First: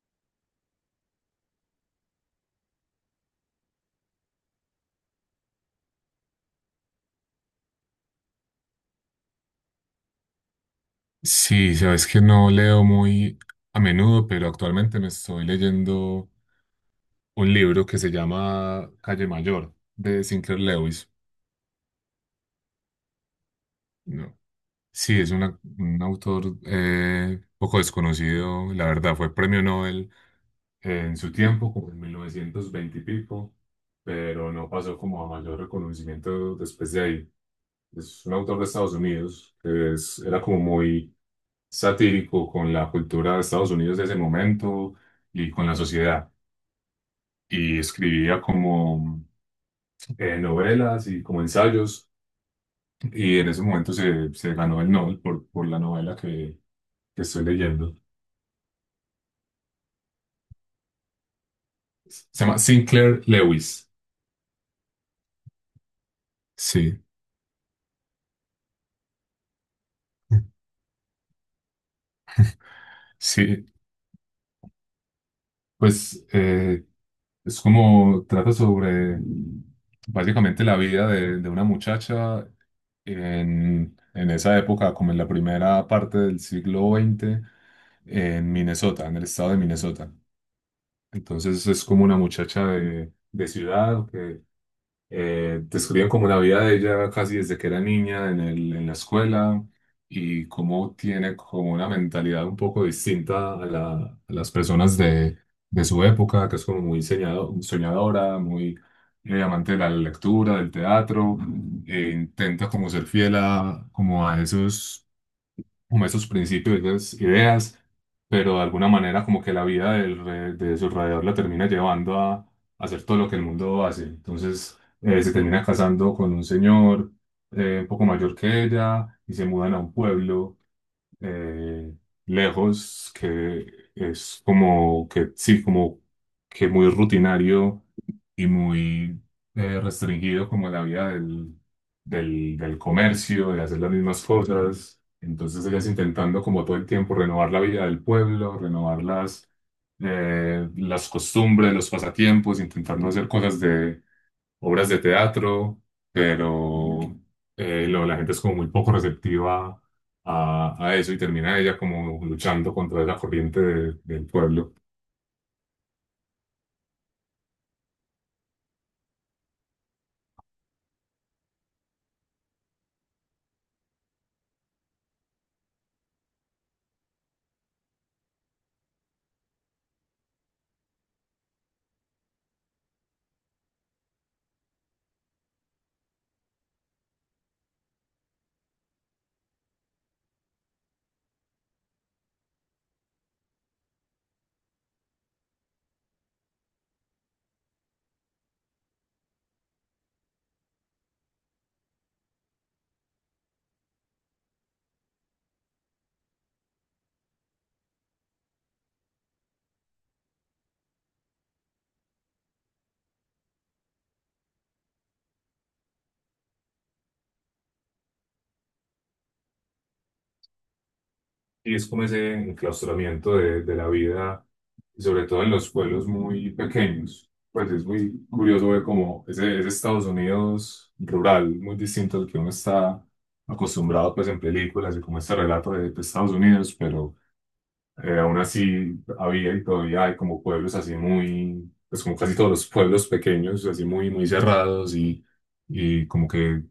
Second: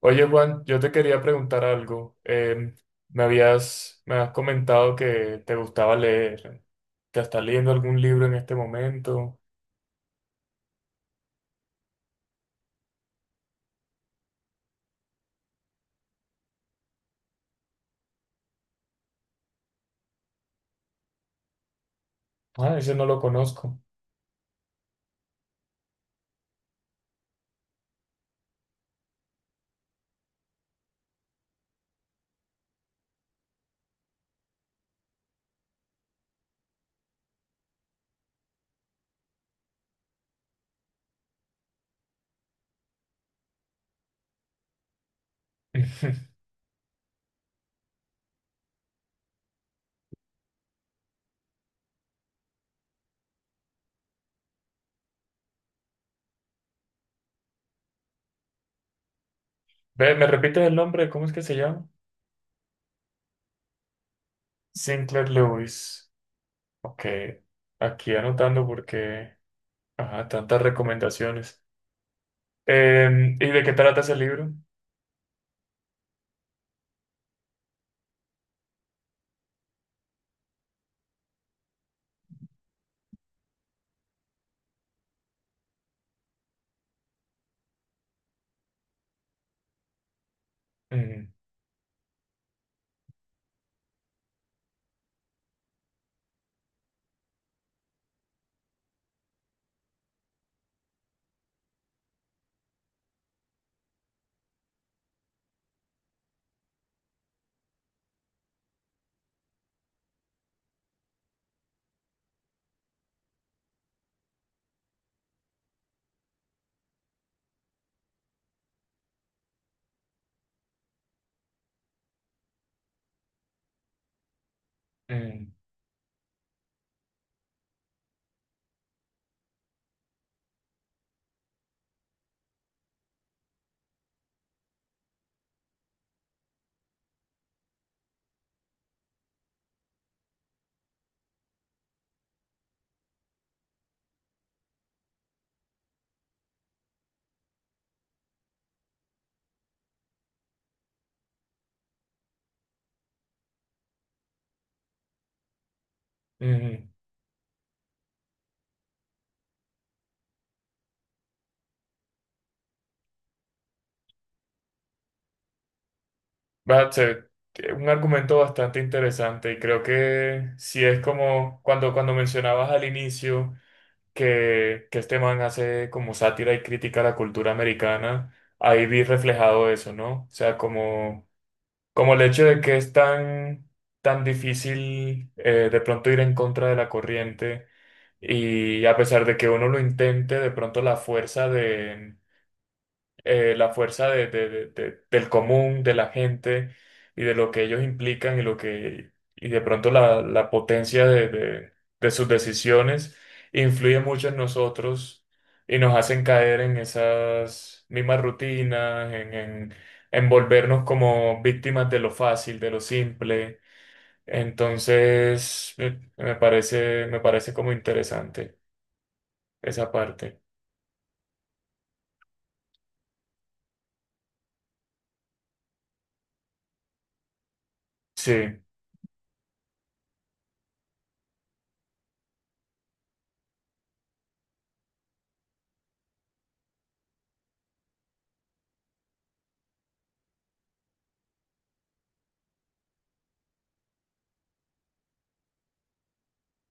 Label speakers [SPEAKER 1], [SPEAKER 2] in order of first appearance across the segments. [SPEAKER 1] Oye, Juan, yo te quería preguntar algo. Me has comentado que te gustaba leer. ¿Te estás leyendo algún libro en este momento?
[SPEAKER 2] Sí, sabes que no leo muy a menudo, pero actualmente me estoy leyendo un libro que se llama Calle Mayor de Sinclair Lewis.
[SPEAKER 1] Ah, ese no lo conozco.
[SPEAKER 2] No. Sí, es un autor poco desconocido, la verdad, fue premio Nobel en su tiempo, como en 1920 y pico, pero no pasó como a mayor reconocimiento después de ahí. Es un autor de Estados Unidos, que es, era como muy satírico con la cultura de Estados Unidos de ese momento y con la sociedad. Y escribía como novelas y como ensayos. Y en ese momento se ganó el Nobel por la novela que estoy leyendo.
[SPEAKER 1] Ve, ¿me repites el nombre? ¿Cómo es que se llama?
[SPEAKER 2] Se llama Sinclair Lewis.
[SPEAKER 1] Sinclair Lewis.
[SPEAKER 2] Sí,
[SPEAKER 1] Ok, aquí anotando porque, ajá, tantas recomendaciones. ¿Y de
[SPEAKER 2] sí.
[SPEAKER 1] qué trata ese libro?
[SPEAKER 2] Pues es como trata sobre básicamente la vida de una muchacha en esa época, como en la primera parte del siglo veinte en Minnesota, en el estado de Minnesota.
[SPEAKER 1] Mm,
[SPEAKER 2] Entonces es como una muchacha de ciudad que describen como la vida de ella casi desde que era niña en el, en la escuela y cómo tiene como una mentalidad un poco distinta a a las personas de su época, que es como muy soñadora, muy amante de la lectura, del teatro, intenta como ser fiel a, como a esos como esos principios, esas ideas, pero de alguna manera como que la vida de su alrededor la termina llevando a hacer todo lo que el mundo hace. Entonces se
[SPEAKER 1] mm,
[SPEAKER 2] termina casando con un señor un poco mayor que ella y se mudan a un pueblo eh, lejos que es como que sí, como que muy rutinario y muy restringido como la vida del comercio, de hacer las mismas cosas. Entonces ellas intentando como todo el tiempo renovar la vida del pueblo, renovar las costumbres, los pasatiempos, intentando hacer cosas de obras de teatro,
[SPEAKER 1] mm.
[SPEAKER 2] pero la gente es como muy poco receptiva a eso y termina ella como luchando contra la corriente del pueblo.
[SPEAKER 1] Va a ser un argumento bastante interesante y creo que si es como cuando mencionabas al inicio que este man hace como sátira y crítica a la cultura americana, ahí vi reflejado eso, ¿no? O sea, como, como el hecho de que es tan difícil de pronto ir en contra de la corriente y a pesar de que uno lo intente, de pronto la fuerza de la fuerza del común, de la gente y de lo que ellos implican y lo que y de pronto la potencia de sus decisiones influye mucho en nosotros y nos hacen caer en esas mismas rutinas, en volvernos como víctimas de lo fácil, de lo simple. Entonces, me parece como interesante esa parte.
[SPEAKER 2] Y es como ese enclaustramiento de la vida, y sobre todo en los pueblos muy pequeños. Pues es muy
[SPEAKER 1] Sí.
[SPEAKER 2] curioso ver como ese Estados Unidos rural, muy distinto al que uno está acostumbrado pues en películas y como este relato de Estados Unidos, pero aún así había y todavía hay como pueblos así muy, pues como casi todos los pueblos pequeños, así muy, muy cerrados y como que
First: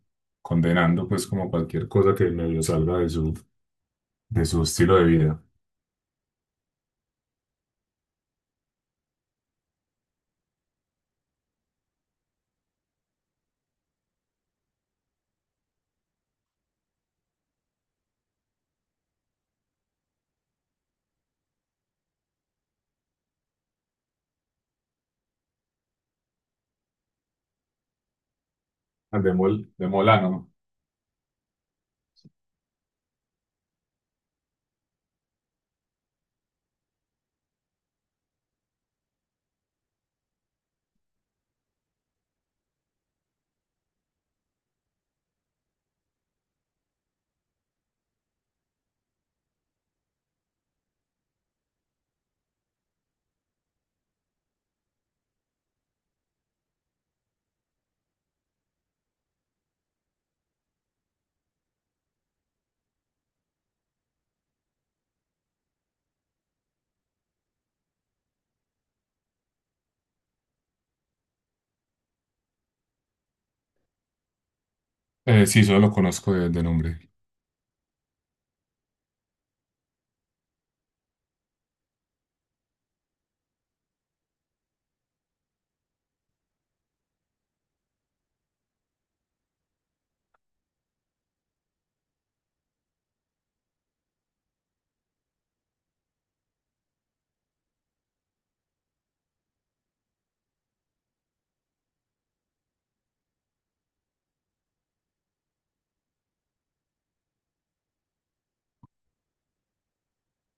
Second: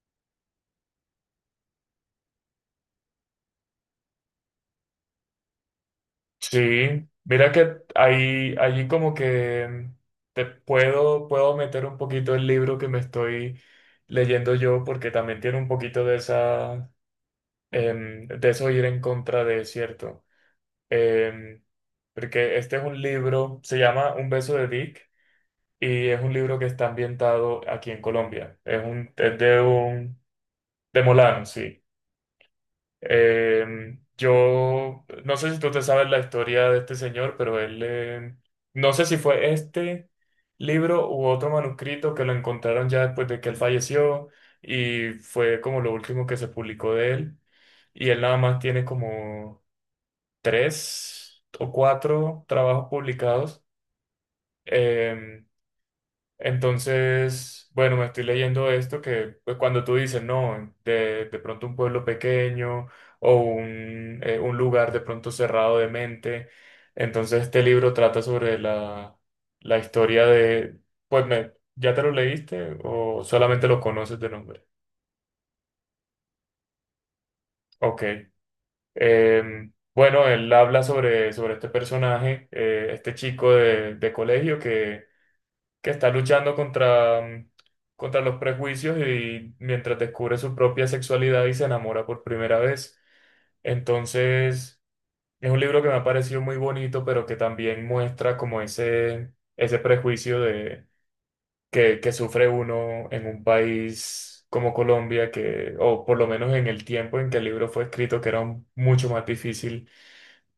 [SPEAKER 2] condenando pues como cualquier cosa que medio salga de su estilo de vida.
[SPEAKER 1] Sí, mira que ahí, allí como que puedo meter un poquito el libro que me estoy leyendo yo, porque también tiene un poquito de de eso ir en contra de cierto. Em, porque este es un libro, se llama Un beso de Dick, y es un libro que está ambientado aquí en Colombia.
[SPEAKER 2] Ah,
[SPEAKER 1] Es de
[SPEAKER 2] De
[SPEAKER 1] un,
[SPEAKER 2] Molano.
[SPEAKER 1] de Molano, sí. Yo no sé si tú te sabes la historia de este señor, pero él, no sé si fue este libro u otro manuscrito que lo encontraron ya después de que él falleció y fue como lo último que se publicó de él. Y él nada más tiene como tres o cuatro trabajos publicados. Em, entonces, bueno, me estoy leyendo esto que pues, cuando tú dices, no, de pronto un pueblo pequeño o un lugar de pronto cerrado de mente, entonces este libro trata sobre la historia de, pues, me- ¿ya te lo leíste o solamente lo conoces de nombre?
[SPEAKER 2] Sí, solo lo conozco de nombre.
[SPEAKER 1] Ok. Bueno, él habla sobre este personaje, este chico de colegio que está luchando contra, mm, contra los prejuicios y mientras descubre su propia sexualidad y se enamora por primera vez. Entonces, es un libro que me ha parecido muy bonito, pero que también muestra como ese prejuicio de, que sufre uno en un país como Colombia, que, o por lo menos en el tiempo en que el libro fue escrito, que era un- mucho más difícil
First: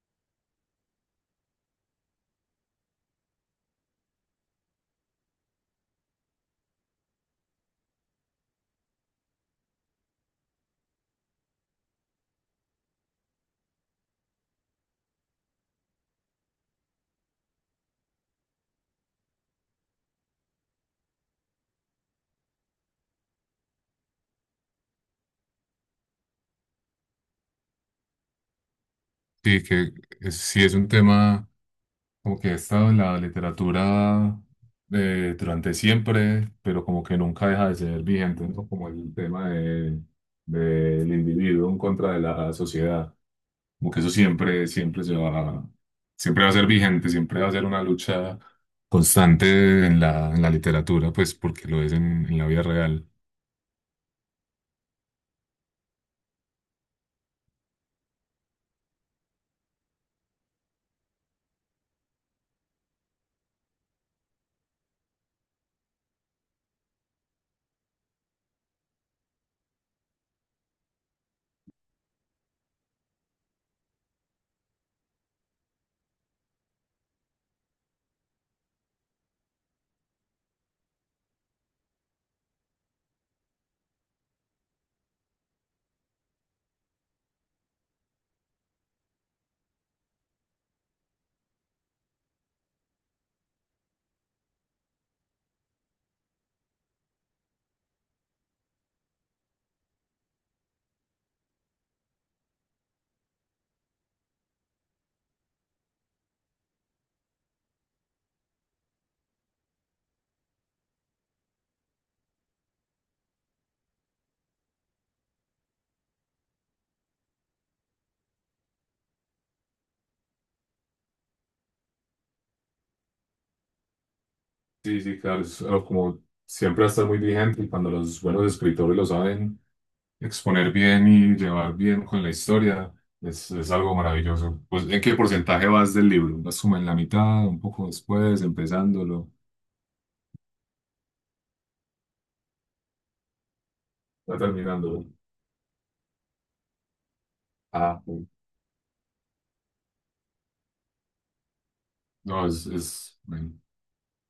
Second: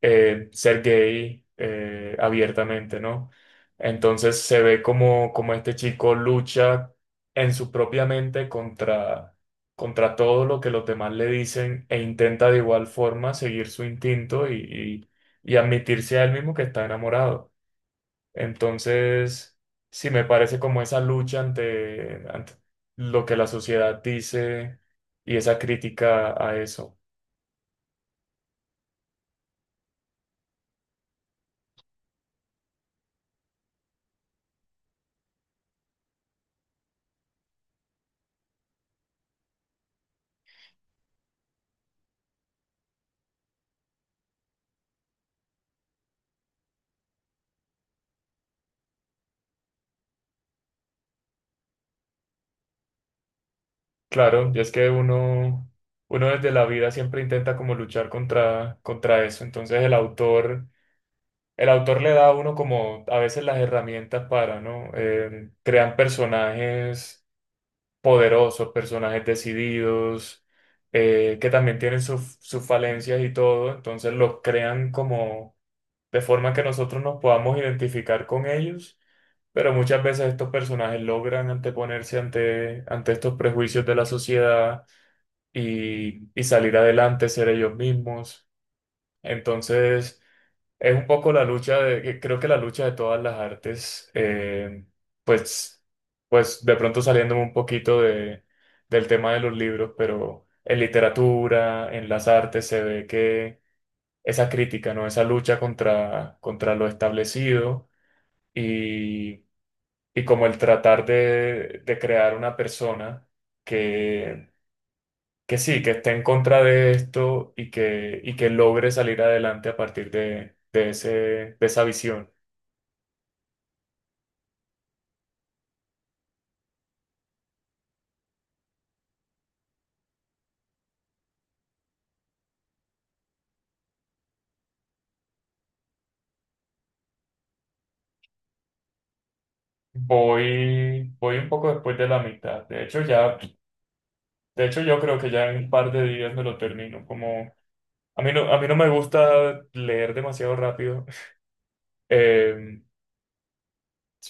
[SPEAKER 1] ser gay abiertamente, ¿no? Entonces se ve como, como este chico lucha en su propia mente contra, contra todo lo que los demás le dicen e intenta de igual forma seguir su instinto y admitirse a él mismo que está enamorado. Entonces, sí me parece como esa lucha ante, ante lo que la sociedad dice y esa crítica a eso.
[SPEAKER 2] Sí, que sí es un tema como que ha estado en la literatura durante siempre, pero como que nunca deja de ser vigente, ¿no? Como el tema del individuo en contra de la sociedad. Como que eso siempre, siempre se va, siempre va a ser vigente, siempre va a ser una lucha constante en la literatura, pues porque lo es en la vida real.
[SPEAKER 1] Claro, y es que uno, uno desde la vida siempre intenta como luchar contra, contra eso. Entonces el autor le da a uno como a veces las herramientas para, ¿no? Crean personajes poderosos, personajes decididos, que también tienen sus falencias y todo. Entonces los crean como de forma que nosotros nos podamos identificar con ellos. Pero muchas veces estos personajes logran anteponerse ante, ante estos prejuicios de la sociedad y salir adelante, ser ellos mismos. Entonces, es un poco la lucha de, que creo que la lucha de todas las artes, pues, pues de pronto saliéndome un poquito de, del tema de los libros, pero en literatura, en las artes, se ve que esa crítica, ¿no? Esa lucha contra, contra lo establecido y, y como el tratar de crear una persona que sí, que esté en contra de esto y que logre salir adelante a partir de ese, de esa visión.
[SPEAKER 2] Sí, sí, claro, es algo como siempre va a estar muy vigente y cuando los buenos escritores lo saben exponer bien y llevar bien con la historia, es algo maravilloso. Pues, ¿en qué porcentaje vas del libro? ¿Vas como en la mitad, un poco después, empezándolo,
[SPEAKER 1] Voy un poco después de la mitad. De hecho, ya,
[SPEAKER 2] ya
[SPEAKER 1] de hecho, yo
[SPEAKER 2] terminándolo?
[SPEAKER 1] creo que ya en un par de días me lo termino. Como
[SPEAKER 2] Ah, sí.
[SPEAKER 1] a mí no me gusta leer demasiado rápido.
[SPEAKER 2] No,
[SPEAKER 1] Eh,
[SPEAKER 2] es, bueno.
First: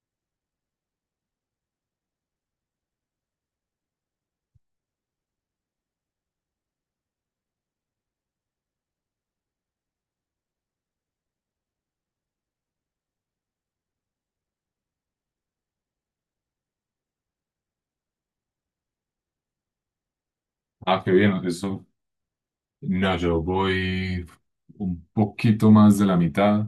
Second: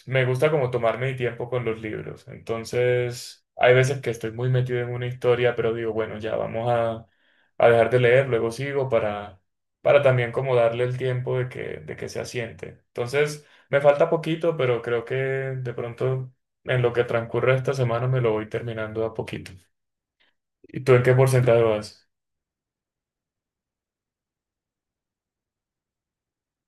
[SPEAKER 1] me gusta como tomarme mi tiempo con los libros. Entonces, hay veces que estoy muy metido en una historia, pero digo, bueno, ya vamos a dejar de leer, luego sigo para también como darle el tiempo de de que se asiente. Entonces, me falta poquito, pero creo que de pronto en lo que transcurre esta semana me lo voy terminando a poquito. ¿Y tú
[SPEAKER 2] Ah,
[SPEAKER 1] en
[SPEAKER 2] qué
[SPEAKER 1] qué
[SPEAKER 2] bien,
[SPEAKER 1] porcentaje
[SPEAKER 2] eso.
[SPEAKER 1] vas?
[SPEAKER 2] No, yo voy un poquito más de la mitad,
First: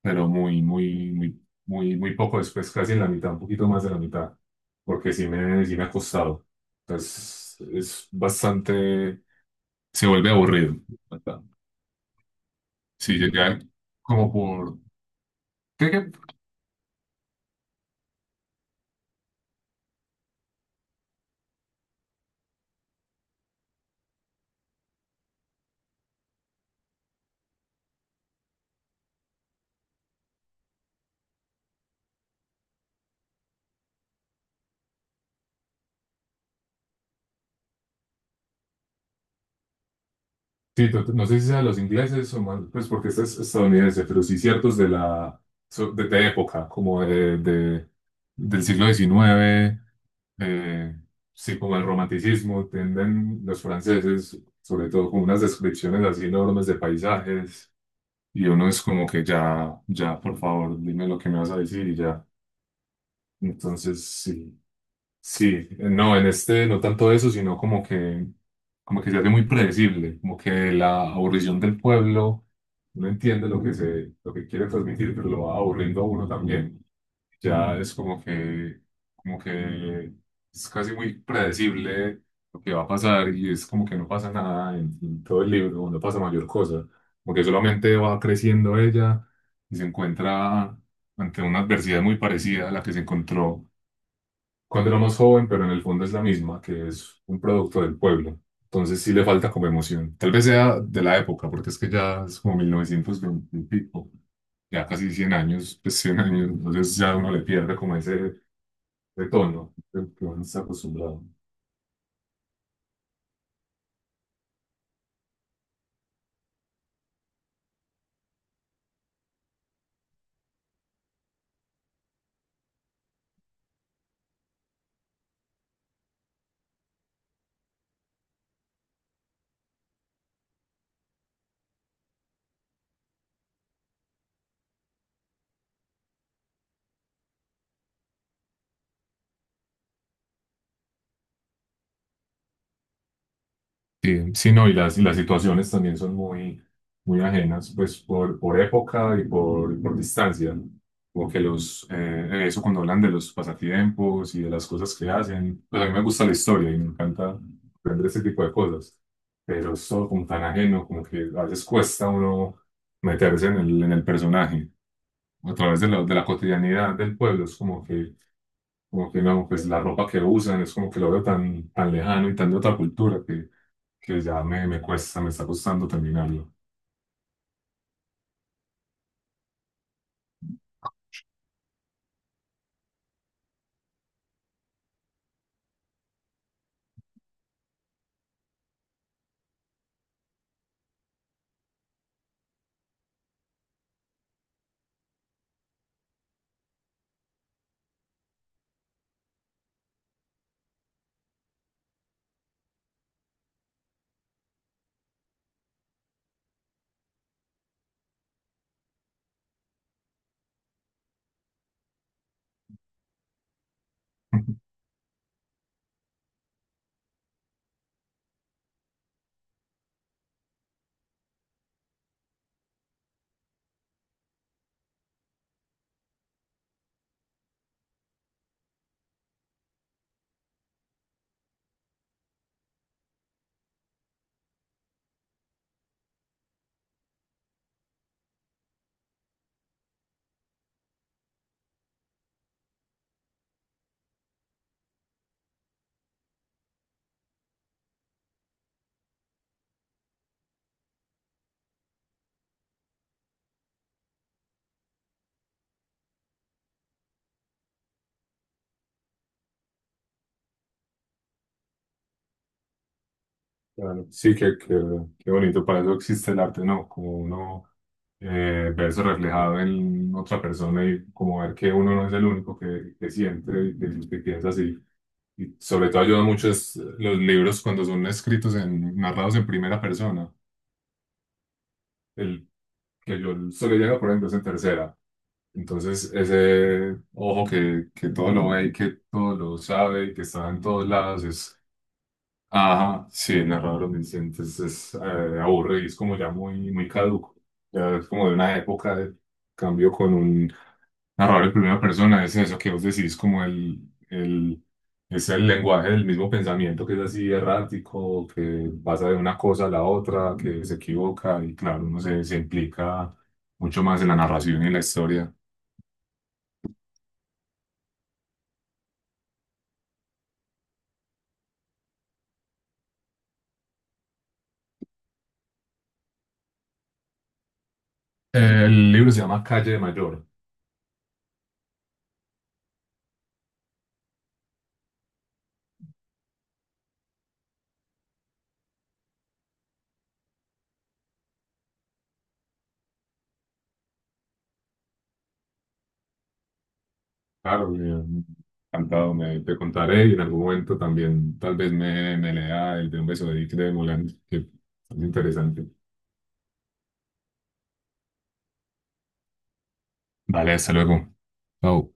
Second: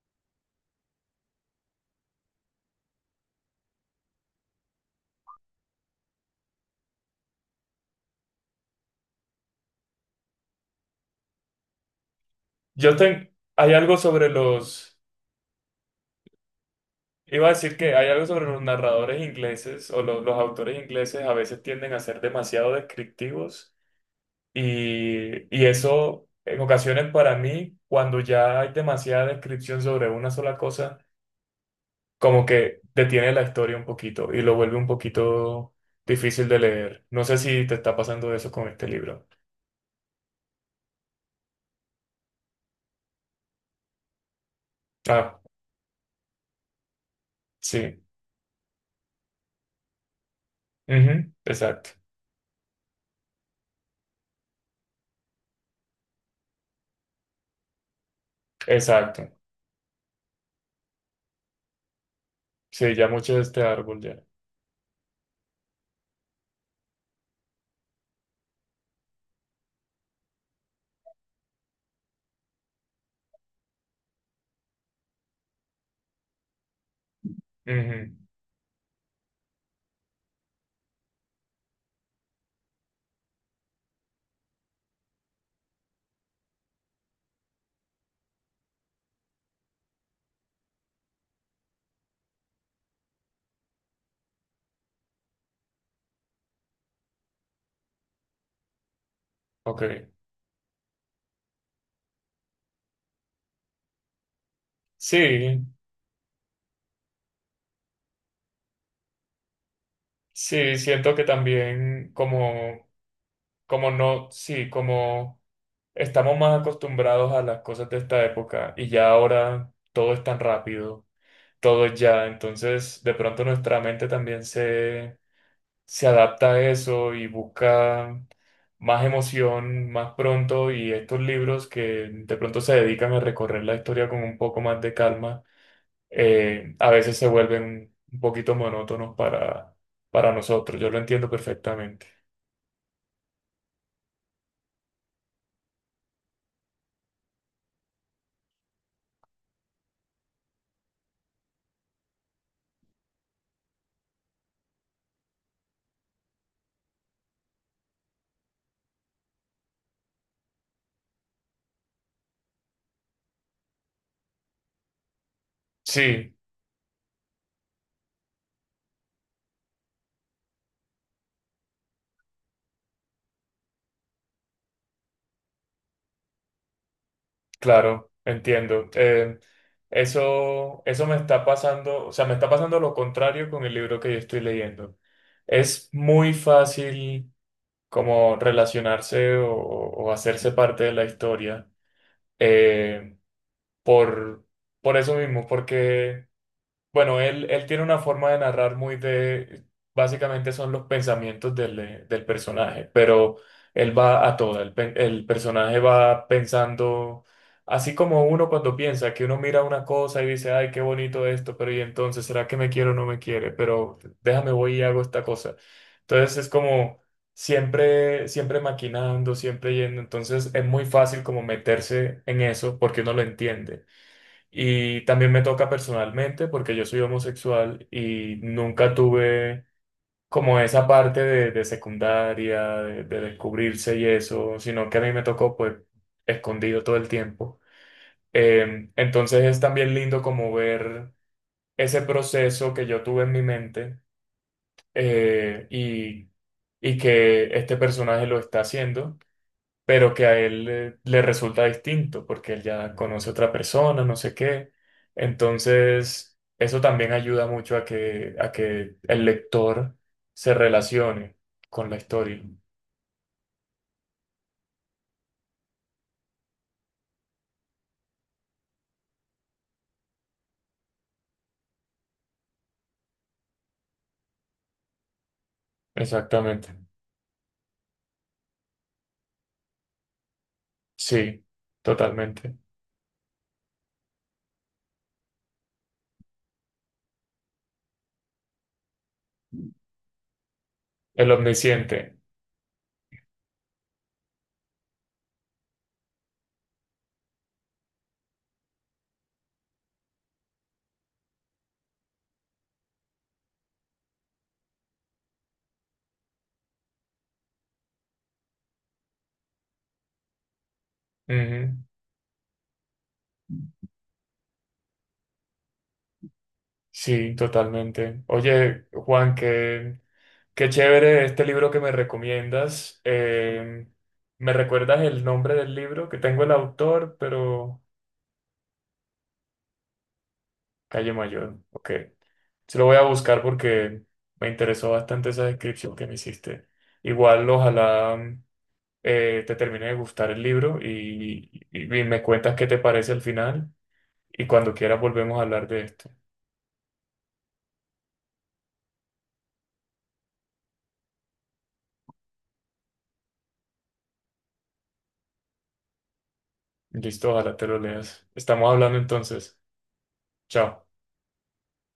[SPEAKER 2] pero muy, muy, muy, muy, muy poco después, casi en la mitad, un poquito más de la mitad, porque sí me ha costado. Entonces, es bastante, se vuelve aburrido. ¿Verdad?
[SPEAKER 1] Yo
[SPEAKER 2] Sí,
[SPEAKER 1] tengo,
[SPEAKER 2] llega
[SPEAKER 1] hay algo sobre
[SPEAKER 2] como por,
[SPEAKER 1] los...
[SPEAKER 2] creo que,
[SPEAKER 1] Iba a decir que hay algo sobre los narradores ingleses o lo- los autores ingleses a veces tienden a ser demasiado descriptivos y eso en ocasiones para mí, cuando ya hay demasiada descripción sobre una sola cosa, como que detiene la historia un poquito y lo vuelve un poquito difícil de leer. No sé si te está pasando eso con este libro.
[SPEAKER 2] sí, no sé si sea los ingleses o más, pues porque este es estadounidense, pero sí ciertos de
[SPEAKER 1] Ah,
[SPEAKER 2] la, de época, como
[SPEAKER 1] sí.
[SPEAKER 2] del siglo diecinueve. Eh,
[SPEAKER 1] Ujú,
[SPEAKER 2] sí, como el
[SPEAKER 1] exacto.
[SPEAKER 2] romanticismo, tienden los franceses, sobre todo con unas descripciones así enormes de paisajes, y uno es como que
[SPEAKER 1] Exacto.
[SPEAKER 2] ya, ya, por favor, dime lo que me vas a decir y ya.
[SPEAKER 1] Sí, ya mucho de este árbol
[SPEAKER 2] Entonces,
[SPEAKER 1] ya.
[SPEAKER 2] sí, sí, no, en este no tanto eso, sino como que se hace muy predecible, como que la aburrición del pueblo, uno entiende lo que se, lo que quiere transmitir, pero lo va aburriendo a uno también. Ya es
[SPEAKER 1] Ujú,
[SPEAKER 2] como que es casi muy predecible lo que va a pasar y es como que no pasa nada en, en todo el libro, no pasa mayor cosa, porque solamente va creciendo ella y se encuentra ante una adversidad muy parecida a la que se encontró cuando era más joven, pero en el fondo es la misma, que es un producto del pueblo. Entonces sí le falta como
[SPEAKER 1] ok.
[SPEAKER 2] emoción. Tal vez sea de la época, porque es que ya es como 1920 y pico, ya casi 100
[SPEAKER 1] Sí,
[SPEAKER 2] años, pues 100 años, entonces ya uno le pierde como ese tono que uno está
[SPEAKER 1] sí, siento
[SPEAKER 2] acostumbrado.
[SPEAKER 1] que también como, como no, sí, como estamos más acostumbrados a las cosas de esta época y ya ahora todo es tan rápido, todo es ya, entonces de pronto nuestra mente también se adapta a eso y busca más emoción más pronto y estos libros que de pronto se dedican a recorrer la historia con un poco más de calma, a veces se vuelven un poquito monótonos para nosotros, yo lo entiendo perfectamente.
[SPEAKER 2] Sí, sí, no, y las situaciones también son muy, muy ajenas, pues por época y por distancia, ¿no? Como que los, eso cuando hablan de los pasatiempos y de las cosas que hacen, pues a mí me gusta la historia y me encanta aprender ese tipo de cosas, pero es todo como tan ajeno, como que a veces cuesta uno meterse en el personaje. A través de la
[SPEAKER 1] Sí,
[SPEAKER 2] cotidianidad del pueblo, es como que no, pues la ropa que usan es como que lo veo tan, tan lejano y tan de otra cultura que ya me cuesta, me está costando terminarlo.
[SPEAKER 1] claro, entiendo. Eso, eso me está pasando, o sea, me está pasando lo contrario con el libro que yo estoy leyendo. Es muy fácil como relacionarse o hacerse parte de la historia eh, por, por eso mismo, porque bueno, él tiene una forma de narrar muy de, básicamente son los pensamientos del, del personaje, pero él va a toda, el, pe- el personaje va pensando, así como uno cuando piensa que uno mira una cosa y dice, ay, qué bonito esto, pero y entonces, ¿será que me quiere o no me quiere? Pero déjame, voy y hago esta cosa. Entonces es como siempre, siempre maquinando, siempre yendo, entonces es muy fácil como meterse en eso porque uno lo entiende. Y también me toca personalmente porque yo soy homosexual y nunca tuve como esa parte de secundaria, de descubrirse y eso, sino que a mí me tocó pues escondido todo el tiempo. Entonces es también lindo como ver ese proceso que yo tuve en mi mente eh, y, y que este personaje lo está haciendo pero que a él le resulta distinto porque él ya conoce otra persona, no sé qué. Entonces, eso también ayuda mucho a a que el lector se relacione con la historia.
[SPEAKER 2] Claro. Sí, qué, qué, qué bonito, para eso existe el arte, ¿no? Como uno verse reflejado en otra persona y como ver que uno no es el único que siente y que piensa así. Y sobre todo ayuda mucho
[SPEAKER 1] Exactamente.
[SPEAKER 2] es los libros cuando son escritos en, narrados en primera persona.
[SPEAKER 1] Sí,
[SPEAKER 2] El
[SPEAKER 1] totalmente.
[SPEAKER 2] que yo solo llega, por ejemplo, es en tercera. Entonces, ese ojo que todo lo ve y que todo lo sabe y que está en todos lados
[SPEAKER 1] El
[SPEAKER 2] es.
[SPEAKER 1] omnisciente.
[SPEAKER 2] Ajá, sí, narrador dice, es, aburre y es como ya muy, muy caduco. Ya es como de una época de cambio con un narrador en primera persona, es eso que vos decís, como el, es el lenguaje del mismo pensamiento que es así errático, que pasa de una cosa a la otra, que se equivoca y
[SPEAKER 1] Ujú.
[SPEAKER 2] claro, uno se, se implica mucho más en la narración y en la historia.
[SPEAKER 1] Sí, totalmente. Oye, Juan, qué, qué chévere este libro que me recomiendas. ¿Me recuerdas el nombre del libro? Que tengo el autor, pero...
[SPEAKER 2] El libro se llama Calle Mayor.
[SPEAKER 1] Calle Mayor, ok. Se lo voy a buscar porque me interesó bastante esa descripción que me hiciste. Igual, ojalá mm, te termine de gustar el libro y me cuentas qué te parece al final y cuando quieras volvemos a hablar de esto.
[SPEAKER 2] Claro, me encantado, me, te contaré y en algún momento también tal vez me, me lea el de Un beso de Dick de Moulin, que es interesante.
[SPEAKER 1] Listo, ojalá te lo leas. Estamos hablando entonces.
[SPEAKER 2] Vale, hasta
[SPEAKER 1] Chao.
[SPEAKER 2] luego. Chao.